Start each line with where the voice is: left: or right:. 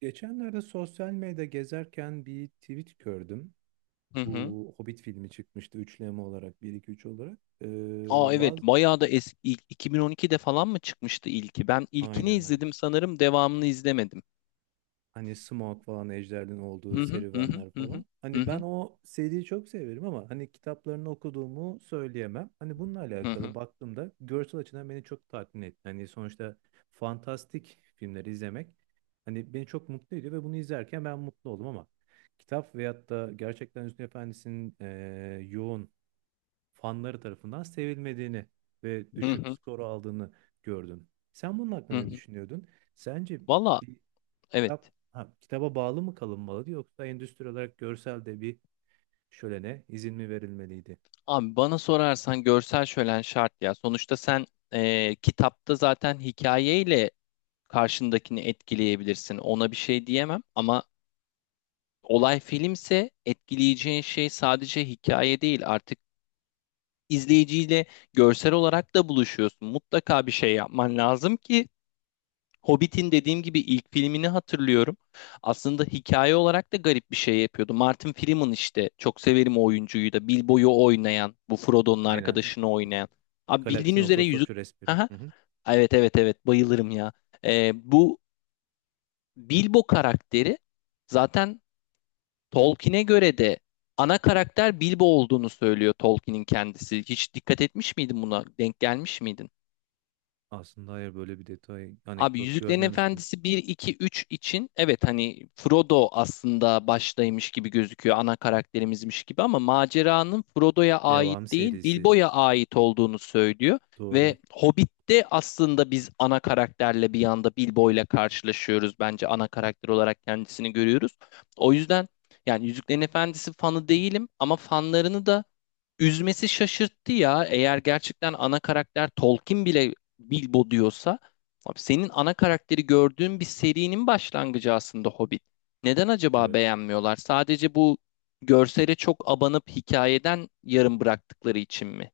right: Geçenlerde sosyal medyada gezerken bir tweet gördüm.
left: Hı hı.
right: Bu Hobbit filmi çıkmıştı üçleme olarak bir iki üç olarak.
left: Aa evet
right: Bazı
left: bayağı da eski 2012'de falan mı çıkmıştı ilki? Ben ilkini
right: Aynen, aynen.
left: izledim sanırım devamını izlemedim.
right: Hani Smaug falan Ejder'in olduğu
left: Hı hı hı hı
right: serüvenler
left: hı
right: falan.
left: hı
right: Hani ben
left: hı
right: o seriyi çok severim ama hani kitaplarını okuduğumu söyleyemem. Hani bununla
left: hı hı
right: alakalı
left: hı
right: baktığımda görsel açıdan beni çok tatmin etti. Hani sonuçta fantastik filmleri izlemek hani beni çok mutlu ediyor ve bunu izlerken ben mutlu oldum, ama kitap veyahut da gerçekten Hüsnü Efendi'nin yoğun fanları tarafından sevilmediğini ve
left: hı
right: düşük
left: hı
right: skoru aldığını gördüm. Sen bunun
left: hı
right: hakkında ne
left: hı.
right: düşünüyordun? Sence
left: Valla evet.
right: Kitaba bağlı mı kalınmalıydı yoksa endüstri olarak görsel de bir şölene izin mi verilmeliydi?
left: Abi bana sorarsan görsel şölen şart ya. Sonuçta sen kitapta zaten hikayeyle karşındakini etkileyebilirsin. Ona bir şey diyemem ama olay filmse etkileyeceğin şey sadece hikaye değil artık, izleyiciyle görsel olarak da buluşuyorsun. Mutlaka bir şey yapman lazım ki Hobbit'in, dediğim gibi, ilk filmini hatırlıyorum. Aslında hikaye olarak da garip bir şey yapıyordu. Martin Freeman, işte çok severim o oyuncuyu da, Bilbo'yu oynayan, bu Frodo'nun
right: Aynen.
left: arkadaşını oynayan. Abi bildiğin
right: Galaksinin
left: üzere
right: otostopçu resmini.
left: Aha.
right: Hı hı.
left: Evet evet evet, bayılırım ya. Bu Bilbo karakteri zaten Tolkien'e göre de, ana karakter Bilbo olduğunu söylüyor Tolkien'in kendisi. Hiç dikkat etmiş miydin buna? Denk gelmiş miydin?
right: Aslında hayır, böyle bir detay,
left: Abi
right: anekdot
left: Yüzüklerin
right: görmemiştim.
left: Efendisi bir 2 3 için evet, hani Frodo aslında baştaymış gibi gözüküyor, ana karakterimizmiş gibi, ama maceranın Frodo'ya
right: Devam
left: ait değil,
right: serisi.
left: Bilbo'ya ait olduğunu söylüyor.
right: Doğru.
left: Ve Hobbit'te aslında biz ana karakterle bir anda Bilbo'yla karşılaşıyoruz, bence ana karakter olarak kendisini görüyoruz. O yüzden, yani Yüzüklerin Efendisi fanı değilim ama fanlarını da üzmesi şaşırttı ya. Eğer gerçekten ana karakter Tolkien bile Bilbo diyorsa, abi senin ana karakteri gördüğün bir serinin başlangıcı aslında Hobbit. Neden acaba
right: Evet.
left: beğenmiyorlar? Sadece bu görsele çok abanıp hikayeden yarım bıraktıkları için mi?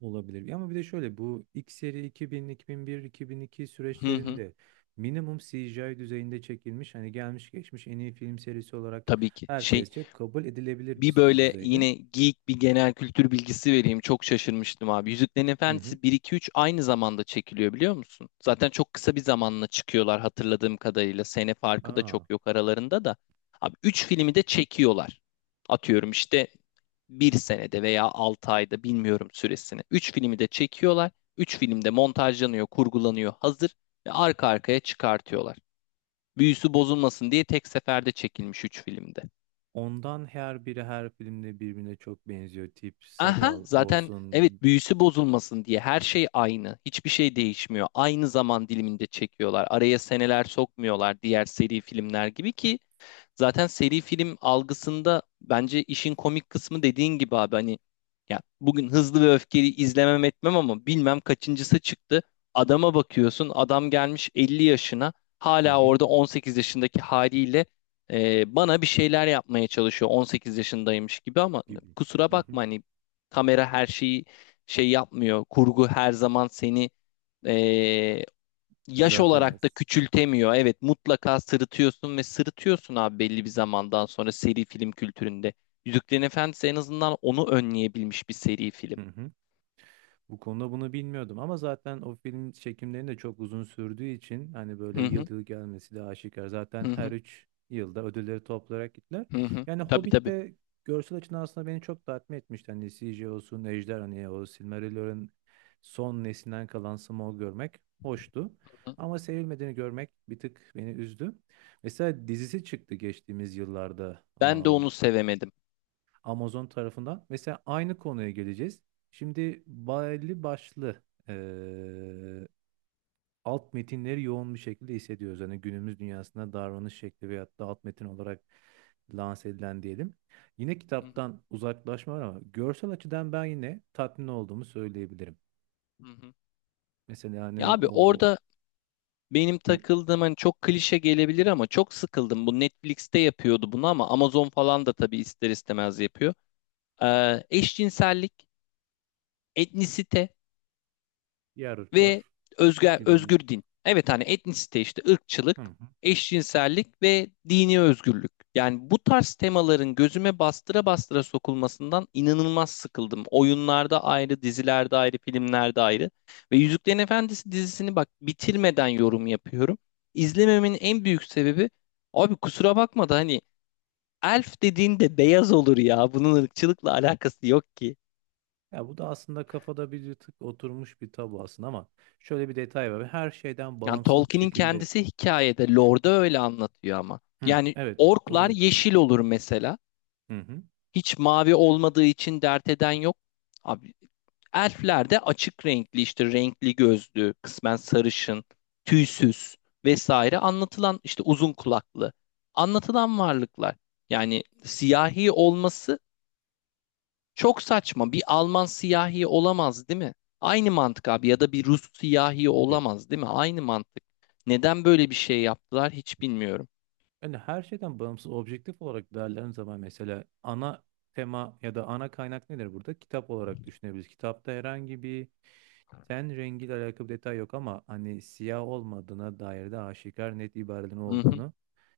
right: Olabilir. Ama bir de şöyle, bu ilk seri 2000, 2001, 2002
left: Hı hı.
right: süreçlerinde minimum CGI düzeyinde çekilmiş. Hani gelmiş geçmiş en iyi film serisi olarak
left: Tabii ki. Şey,
right: herkesçe kabul edilebilir
left: bir
right: bir
left: böyle
right: düzeyde.
left: yine geek bir genel kültür bilgisi vereyim. Çok şaşırmıştım abi. Yüzüklerin
right: Hı hı.
left: Efendisi bir iki üç aynı zamanda çekiliyor, biliyor musun? Zaten çok kısa bir zamanla çıkıyorlar hatırladığım kadarıyla. Sene farkı da çok
right: Aa.
left: yok aralarında da. Abi 3 filmi de çekiyorlar. Atıyorum işte bir senede veya 6 ayda, bilmiyorum süresini. 3 filmi de çekiyorlar. 3 film de montajlanıyor, kurgulanıyor, hazır, ve arka arkaya çıkartıyorlar. Büyüsü bozulmasın diye tek seferde çekilmiş 3 filmde.
right: Ondan her biri her filmde birbirine çok benziyor. Tip,
left: Aha,
right: sakal
left: zaten
right: olsun.
left: evet, büyüsü bozulmasın diye her şey aynı. Hiçbir şey değişmiyor. Aynı zaman diliminde çekiyorlar. Araya seneler sokmuyorlar diğer seri filmler gibi ki zaten seri film algısında bence işin komik kısmı, dediğin gibi abi, hani ya bugün Hızlı ve Öfkeli izlemem etmem ama bilmem kaçıncısı çıktı. Adama bakıyorsun, adam gelmiş 50 yaşına,
right: Hı
left: hala
right: hı,
left: orada 18 yaşındaki haliyle bana bir şeyler yapmaya çalışıyor 18 yaşındaymış gibi, ama
right: gibi.
left: kusura
right: Hı hı.
left: bakma hani, kamera her şeyi şey yapmıyor. Kurgu her zaman seni, e, yaş olarak da
right: Düzeltemez.
left: küçültemiyor. Evet, mutlaka sırıtıyorsun ve sırıtıyorsun abi belli bir zamandan sonra seri film kültüründe. Yüzüklerin Efendisi en azından onu önleyebilmiş bir seri film.
right: Hı hı. Bu konuda bunu bilmiyordum ama zaten o film çekimlerinin de çok uzun sürdüğü için hani böyle
left: Hı
right: yıl
left: hı
right: yıl gelmesi de aşikar. Zaten
left: hı
right: her
left: hı
right: 3 yılda ödülleri toplayarak gittiler.
left: hı hı.
right: Yani
left: Tabii
right: Hobbit
left: tabii.
right: de görsel açıdan aslında beni çok tatmin etmişti. Hani CGI olsun, Ejder, hani o Silmarillion'un son neslinden kalan Smaug'u görmek hoştu.
left: Hı hı.
right: Ama sevilmediğini görmek bir tık beni üzdü. Mesela dizisi çıktı geçtiğimiz yıllarda.
left: Ben de onu sevemedim.
right: Amazon tarafından. Mesela aynı konuya geleceğiz. Şimdi belli başlı eee, alt metinleri yoğun bir şekilde hissediyoruz. Hani günümüz dünyasında davranış şekli veyahut da alt metin olarak lanse edilen diyelim. Yine
left: Hı hı
right: kitaptan uzaklaşma var ama görsel açıdan ben yine tatmin olduğumu söyleyebilirim.
left: hı, hı.
right: Mesela hani
left: Ya abi
right: o
left: orada benim
right: bu
left: takıldığım, hani çok klişe gelebilir ama çok sıkıldım. Bu Netflix'te yapıyordu bunu ama Amazon falan da tabii ister istemez yapıyor. Eşcinsellik, etnisite
right: diğer ırklar
left: ve özgür,
right: gibi mi?
left: özgür din. Evet, hani etnisite, işte
right: Hı
left: ırkçılık,
right: hı.
left: eşcinsellik ve dini özgürlük. Yani bu tarz temaların gözüme bastıra bastıra sokulmasından inanılmaz sıkıldım. Oyunlarda ayrı, dizilerde ayrı, filmlerde ayrı. Ve Yüzüklerin Efendisi dizisini, bak, bitirmeden yorum yapıyorum. İzlememenin en büyük sebebi, abi kusura bakma da hani, elf dediğin de beyaz olur ya. Bunun ırkçılıkla alakası yok ki.
right: Ya bu da aslında kafada bir tık oturmuş bir tabu aslında, ama şöyle bir detay var. Her şeyden
left: Yani
right: bağımsız bir
left: Tolkien'in
right: şekilde.
left: kendisi hikayede Lord'a öyle anlatıyor ama.
right: Hı.
left: Yani
right: Evet.
left: orklar
right: Oraya.
left: yeşil olur mesela.
right: Hı hı.
left: Hiç mavi olmadığı için dert eden yok. Abi elfler de açık renkli işte, renkli gözlü, kısmen sarışın, tüysüz vesaire anlatılan, işte uzun kulaklı anlatılan varlıklar. Yani siyahi olması çok saçma. Bir Alman siyahi olamaz, değil mi? Aynı mantık abi, ya da bir Rus siyahi
right: Gibi.
left: olamaz, değil mi? Aynı mantık. Neden böyle bir şey yaptılar hiç bilmiyorum.
right: Yani her şeyden bağımsız objektif olarak değerlendiğim zaman mesela ana tema ya da ana kaynak nedir burada? Kitap olarak düşünebiliriz. Kitapta herhangi bir ten rengiyle alakalı bir detay yok ama hani siyah olmadığına dair de aşikar net ibarelerin
left: Hı hı.
right: olduğunu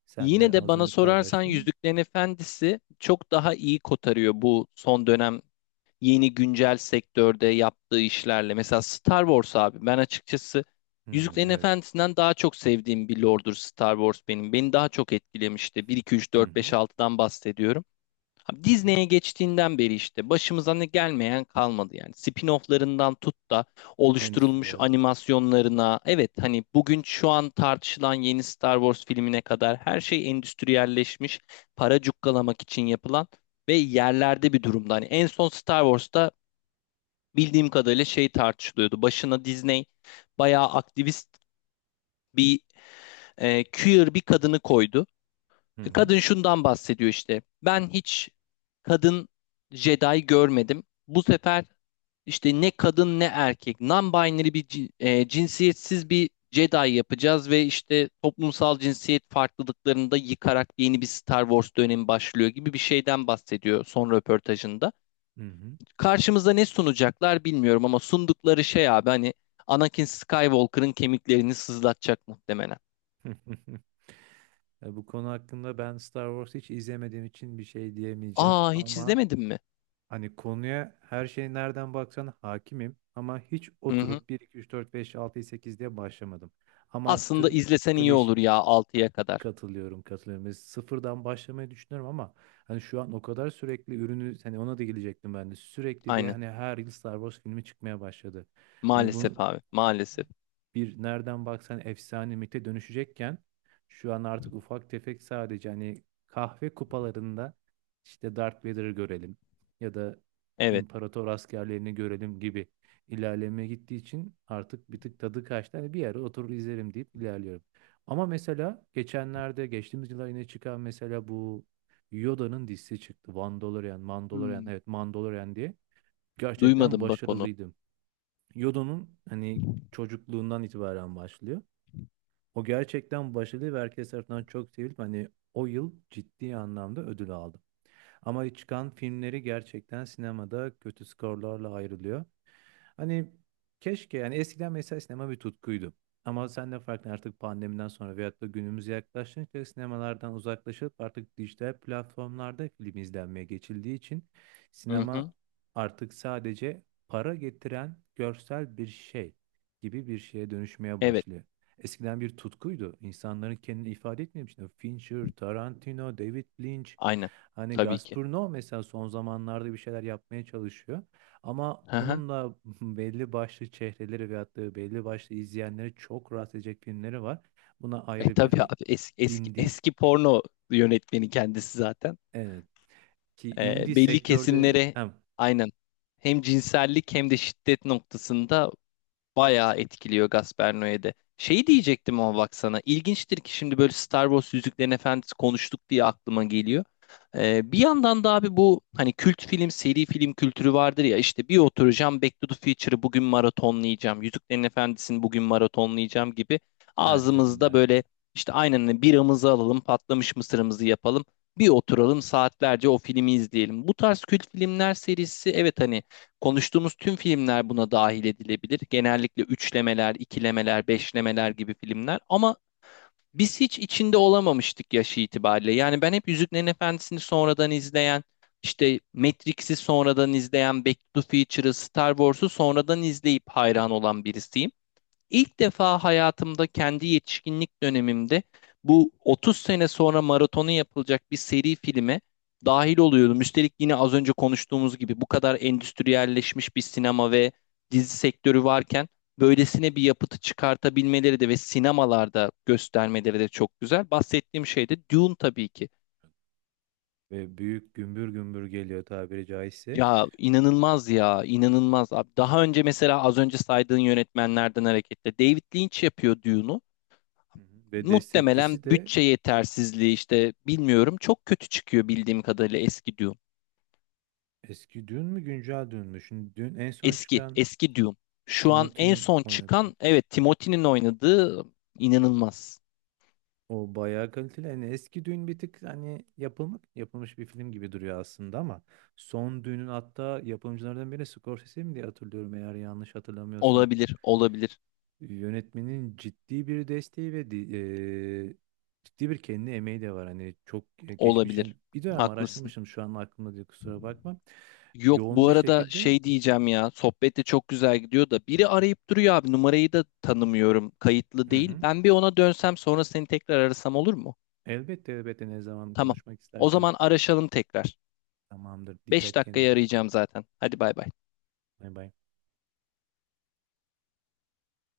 right: sen de
left: Yine de
right: az
left: bana
right: önce
left: sorarsan
right: paylaştın.
left: Yüzüklerin Efendisi çok daha iyi kotarıyor bu son dönem yeni güncel sektörde yaptığı işlerle. Mesela Star Wars, abi ben açıkçası
right: Hmm,
left: Yüzüklerin
right: evet.
left: Efendisi'nden daha çok sevdiğim bir lordur Star Wars benim. Beni daha çok etkilemişti. Bir 2 3
right: Hı
left: 4
right: hı.
left: 5 altıdan bahsediyorum. Abi
right: Hı hı.
left: Disney'e geçtiğinden beri işte başımıza ne gelmeyen kalmadı yani. Spin-off'larından tut da oluşturulmuş
right: Endüstriyel.
left: animasyonlarına. Evet, hani bugün şu an tartışılan yeni Star Wars filmine kadar her şey endüstriyelleşmiş, para cukkalamak için yapılan ve yerlerde bir durumda. Hani en son Star Wars'ta bildiğim kadarıyla şey tartışılıyordu. Başına Disney bayağı aktivist bir, queer bir kadını koydu.
right: Hı hı.
left: Kadın şundan bahsediyor işte. Ben hiç kadın Jedi görmedim. Bu sefer işte ne kadın ne erkek, non-binary bir cinsiyetsiz bir Jedi yapacağız ve işte toplumsal cinsiyet farklılıklarını da yıkarak yeni bir Star Wars dönemi başlıyor gibi bir şeyden bahsediyor son röportajında.
right: Hı hı.
left: Karşımıza ne sunacaklar bilmiyorum ama sundukları şey abi hani, Anakin Skywalker'ın kemiklerini sızlatacak muhtemelen.
right: Bu konu hakkında ben Star Wars hiç izlemediğim için bir şey diyemeyeceğim,
left: Aa hiç
right: ama
left: izlemedin mi?
right: hani konuya her şey nereden baksan hakimim ama hiç
left: Hı hı.
right: oturup 1, 2, 3, 4, 5, 6, 8 diye başlamadım. Ama
left: Aslında
right: tüm
left: izlesen iyi
right: kliş
left: olur ya altıya kadar.
right: katılıyorum, katılıyorum. Ve sıfırdan başlamayı düşünüyorum, ama hani şu an o kadar sürekli ürünü, hani ona da gelecektim ben de. Sürekli bir
left: Aynen.
right: hani her yıl Star Wars filmi çıkmaya başladı. Hani
left: Maalesef
right: bunu,
left: abi. Maalesef.
right: bir nereden baksan efsane mite dönüşecekken şu an artık ufak tefek sadece hani kahve kupalarında işte Darth Vader'ı görelim ya da
left: Evet.
right: imparator askerlerini görelim gibi ilerlemeye gittiği için artık bir tık tadı kaçtı. Hani bir yere oturur izlerim deyip ilerliyorum. Ama mesela geçenlerde, geçtiğimiz yıllar yine çıkan mesela bu Yoda'nın dizisi çıktı. Mandalorian, Mandalorian,
left: Hmm,
right: evet Mandalorian diye. Gerçekten
left: Duymadım bak onu.
right: başarılıydım. Yodo'nun hani çocukluğundan itibaren başlıyor. O gerçekten başarılı ve herkes tarafından çok sevilip hani o yıl ciddi anlamda ödül aldı. Ama çıkan filmleri gerçekten sinemada kötü skorlarla ayrılıyor. Hani keşke, yani eskiden mesela sinema bir tutkuydu. Ama sen de farklı, artık pandemiden sonra veyahut da günümüze yaklaştıkça sinemalardan uzaklaşıp artık dijital platformlarda film izlenmeye geçildiği için
left: Hı
right: sinema
left: hı.
right: artık sadece para getiren görsel bir şey gibi bir şeye dönüşmeye
left: Evet.
right: başlıyor. Eskiden bir tutkuydu. İnsanların kendini ifade etmemişti. Fincher, Tarantino, David Lynch.
left: Aynen.
right: Hani
left: Tabii ki.
right: Gazprom mesela son zamanlarda bir şeyler yapmaya çalışıyor. Ama
left: Hı hı.
right: onun da belli başlı çehreleri veyahut da belli başlı izleyenleri çok rahatsız edecek filmleri var. Buna ayrı bir
left: Tabii
right: hani
left: abi, eski, eski,
right: indie.
left: eski porno yönetmeni kendisi zaten.
right: Evet. Ki indie
left: Belli
right: sektörde
left: kesimlere,
right: hem
left: aynen, hem cinsellik hem de şiddet noktasında bayağı etkiliyor Gasperno'ya de. Şey diyecektim ama baksana. İlginçtir ki şimdi böyle Star Wars, Yüzüklerin Efendisi konuştuk diye aklıma geliyor. Bir yandan da abi bu, hani kült film, seri film kültürü vardır ya, işte bir oturacağım Back to the Future'ı bugün maratonlayacağım, Yüzüklerin Efendisi'ni bugün maratonlayacağım gibi
right: harika
left: ağzımızda,
right: günlerde.
left: böyle işte, aynen, hani biramızı alalım, patlamış mısırımızı yapalım, bir oturalım saatlerce o filmi izleyelim. Bu tarz kült filmler serisi, evet hani konuştuğumuz tüm filmler buna dahil edilebilir. Genellikle üçlemeler, ikilemeler, beşlemeler gibi filmler. Ama biz hiç içinde olamamıştık yaşı itibariyle. Yani ben hep Yüzüklerin Efendisi'ni sonradan izleyen, işte Matrix'i sonradan izleyen, Back to the Future'ı, Star Wars'u sonradan izleyip hayran olan birisiyim. İlk defa hayatımda kendi yetişkinlik dönemimde bu 30 sene sonra maratonu yapılacak bir seri filme dahil oluyordum. Üstelik yine az önce konuştuğumuz gibi bu kadar endüstriyelleşmiş bir sinema ve dizi sektörü varken böylesine bir yapıtı çıkartabilmeleri de ve sinemalarda göstermeleri de çok güzel. Bahsettiğim şey de Dune, tabii ki.
right: Ve büyük gümbür gümbür geliyor tabiri caizse.
left: Ya inanılmaz, ya inanılmaz abi. Daha önce mesela, az önce saydığın yönetmenlerden hareketle, David Lynch yapıyor Dune'u.
right: Hı hı. Ve
left: Muhtemelen
right: destekçisi de
left: bütçe yetersizliği işte, bilmiyorum. Çok kötü çıkıyor bildiğim kadarıyla eski Dune.
right: eski dün mü güncel dün mü? Şimdi dün en son
left: Eski,
right: çıkan
left: eski Dune. Şu an en
right: Timothy'nin
left: son
right: oynadığı.
left: çıkan, evet Timothy'nin oynadığı, inanılmaz.
right: O bayağı kaliteli. Hani eski düğün bir tık hani yapılmak yapılmış bir film gibi duruyor aslında, ama son düğünün hatta yapımcılardan biri Scorsese mi, diye hatırlıyorum eğer yanlış hatırlamıyorsam.
left: Olabilir, olabilir,
right: Yönetmenin ciddi bir desteği ve ciddi bir kendi emeği de var. Hani çok geçmiş, yani
left: olabilir.
right: bir dönem
left: Haklısın.
right: araştırmışım şu an aklımda diye kusura bakma.
left: Yok
right: Yoğun
left: bu
right: bir
left: arada
right: şekilde,
left: şey diyeceğim ya, sohbet de çok güzel gidiyor da biri arayıp duruyor abi, numarayı da tanımıyorum, kayıtlı
right: hı
left: değil.
right: hı.
left: Ben bir ona dönsem sonra seni tekrar arasam olur mu?
right: Elbette, elbette, ne zaman
left: Tamam.
right: konuşmak
left: O
right: istersen.
left: zaman araşalım tekrar.
right: Tamamdır.
left: beş
right: Dikkat
left: dakikaya
right: kendine.
left: arayacağım zaten. Hadi bay bay.
right: Bay bay.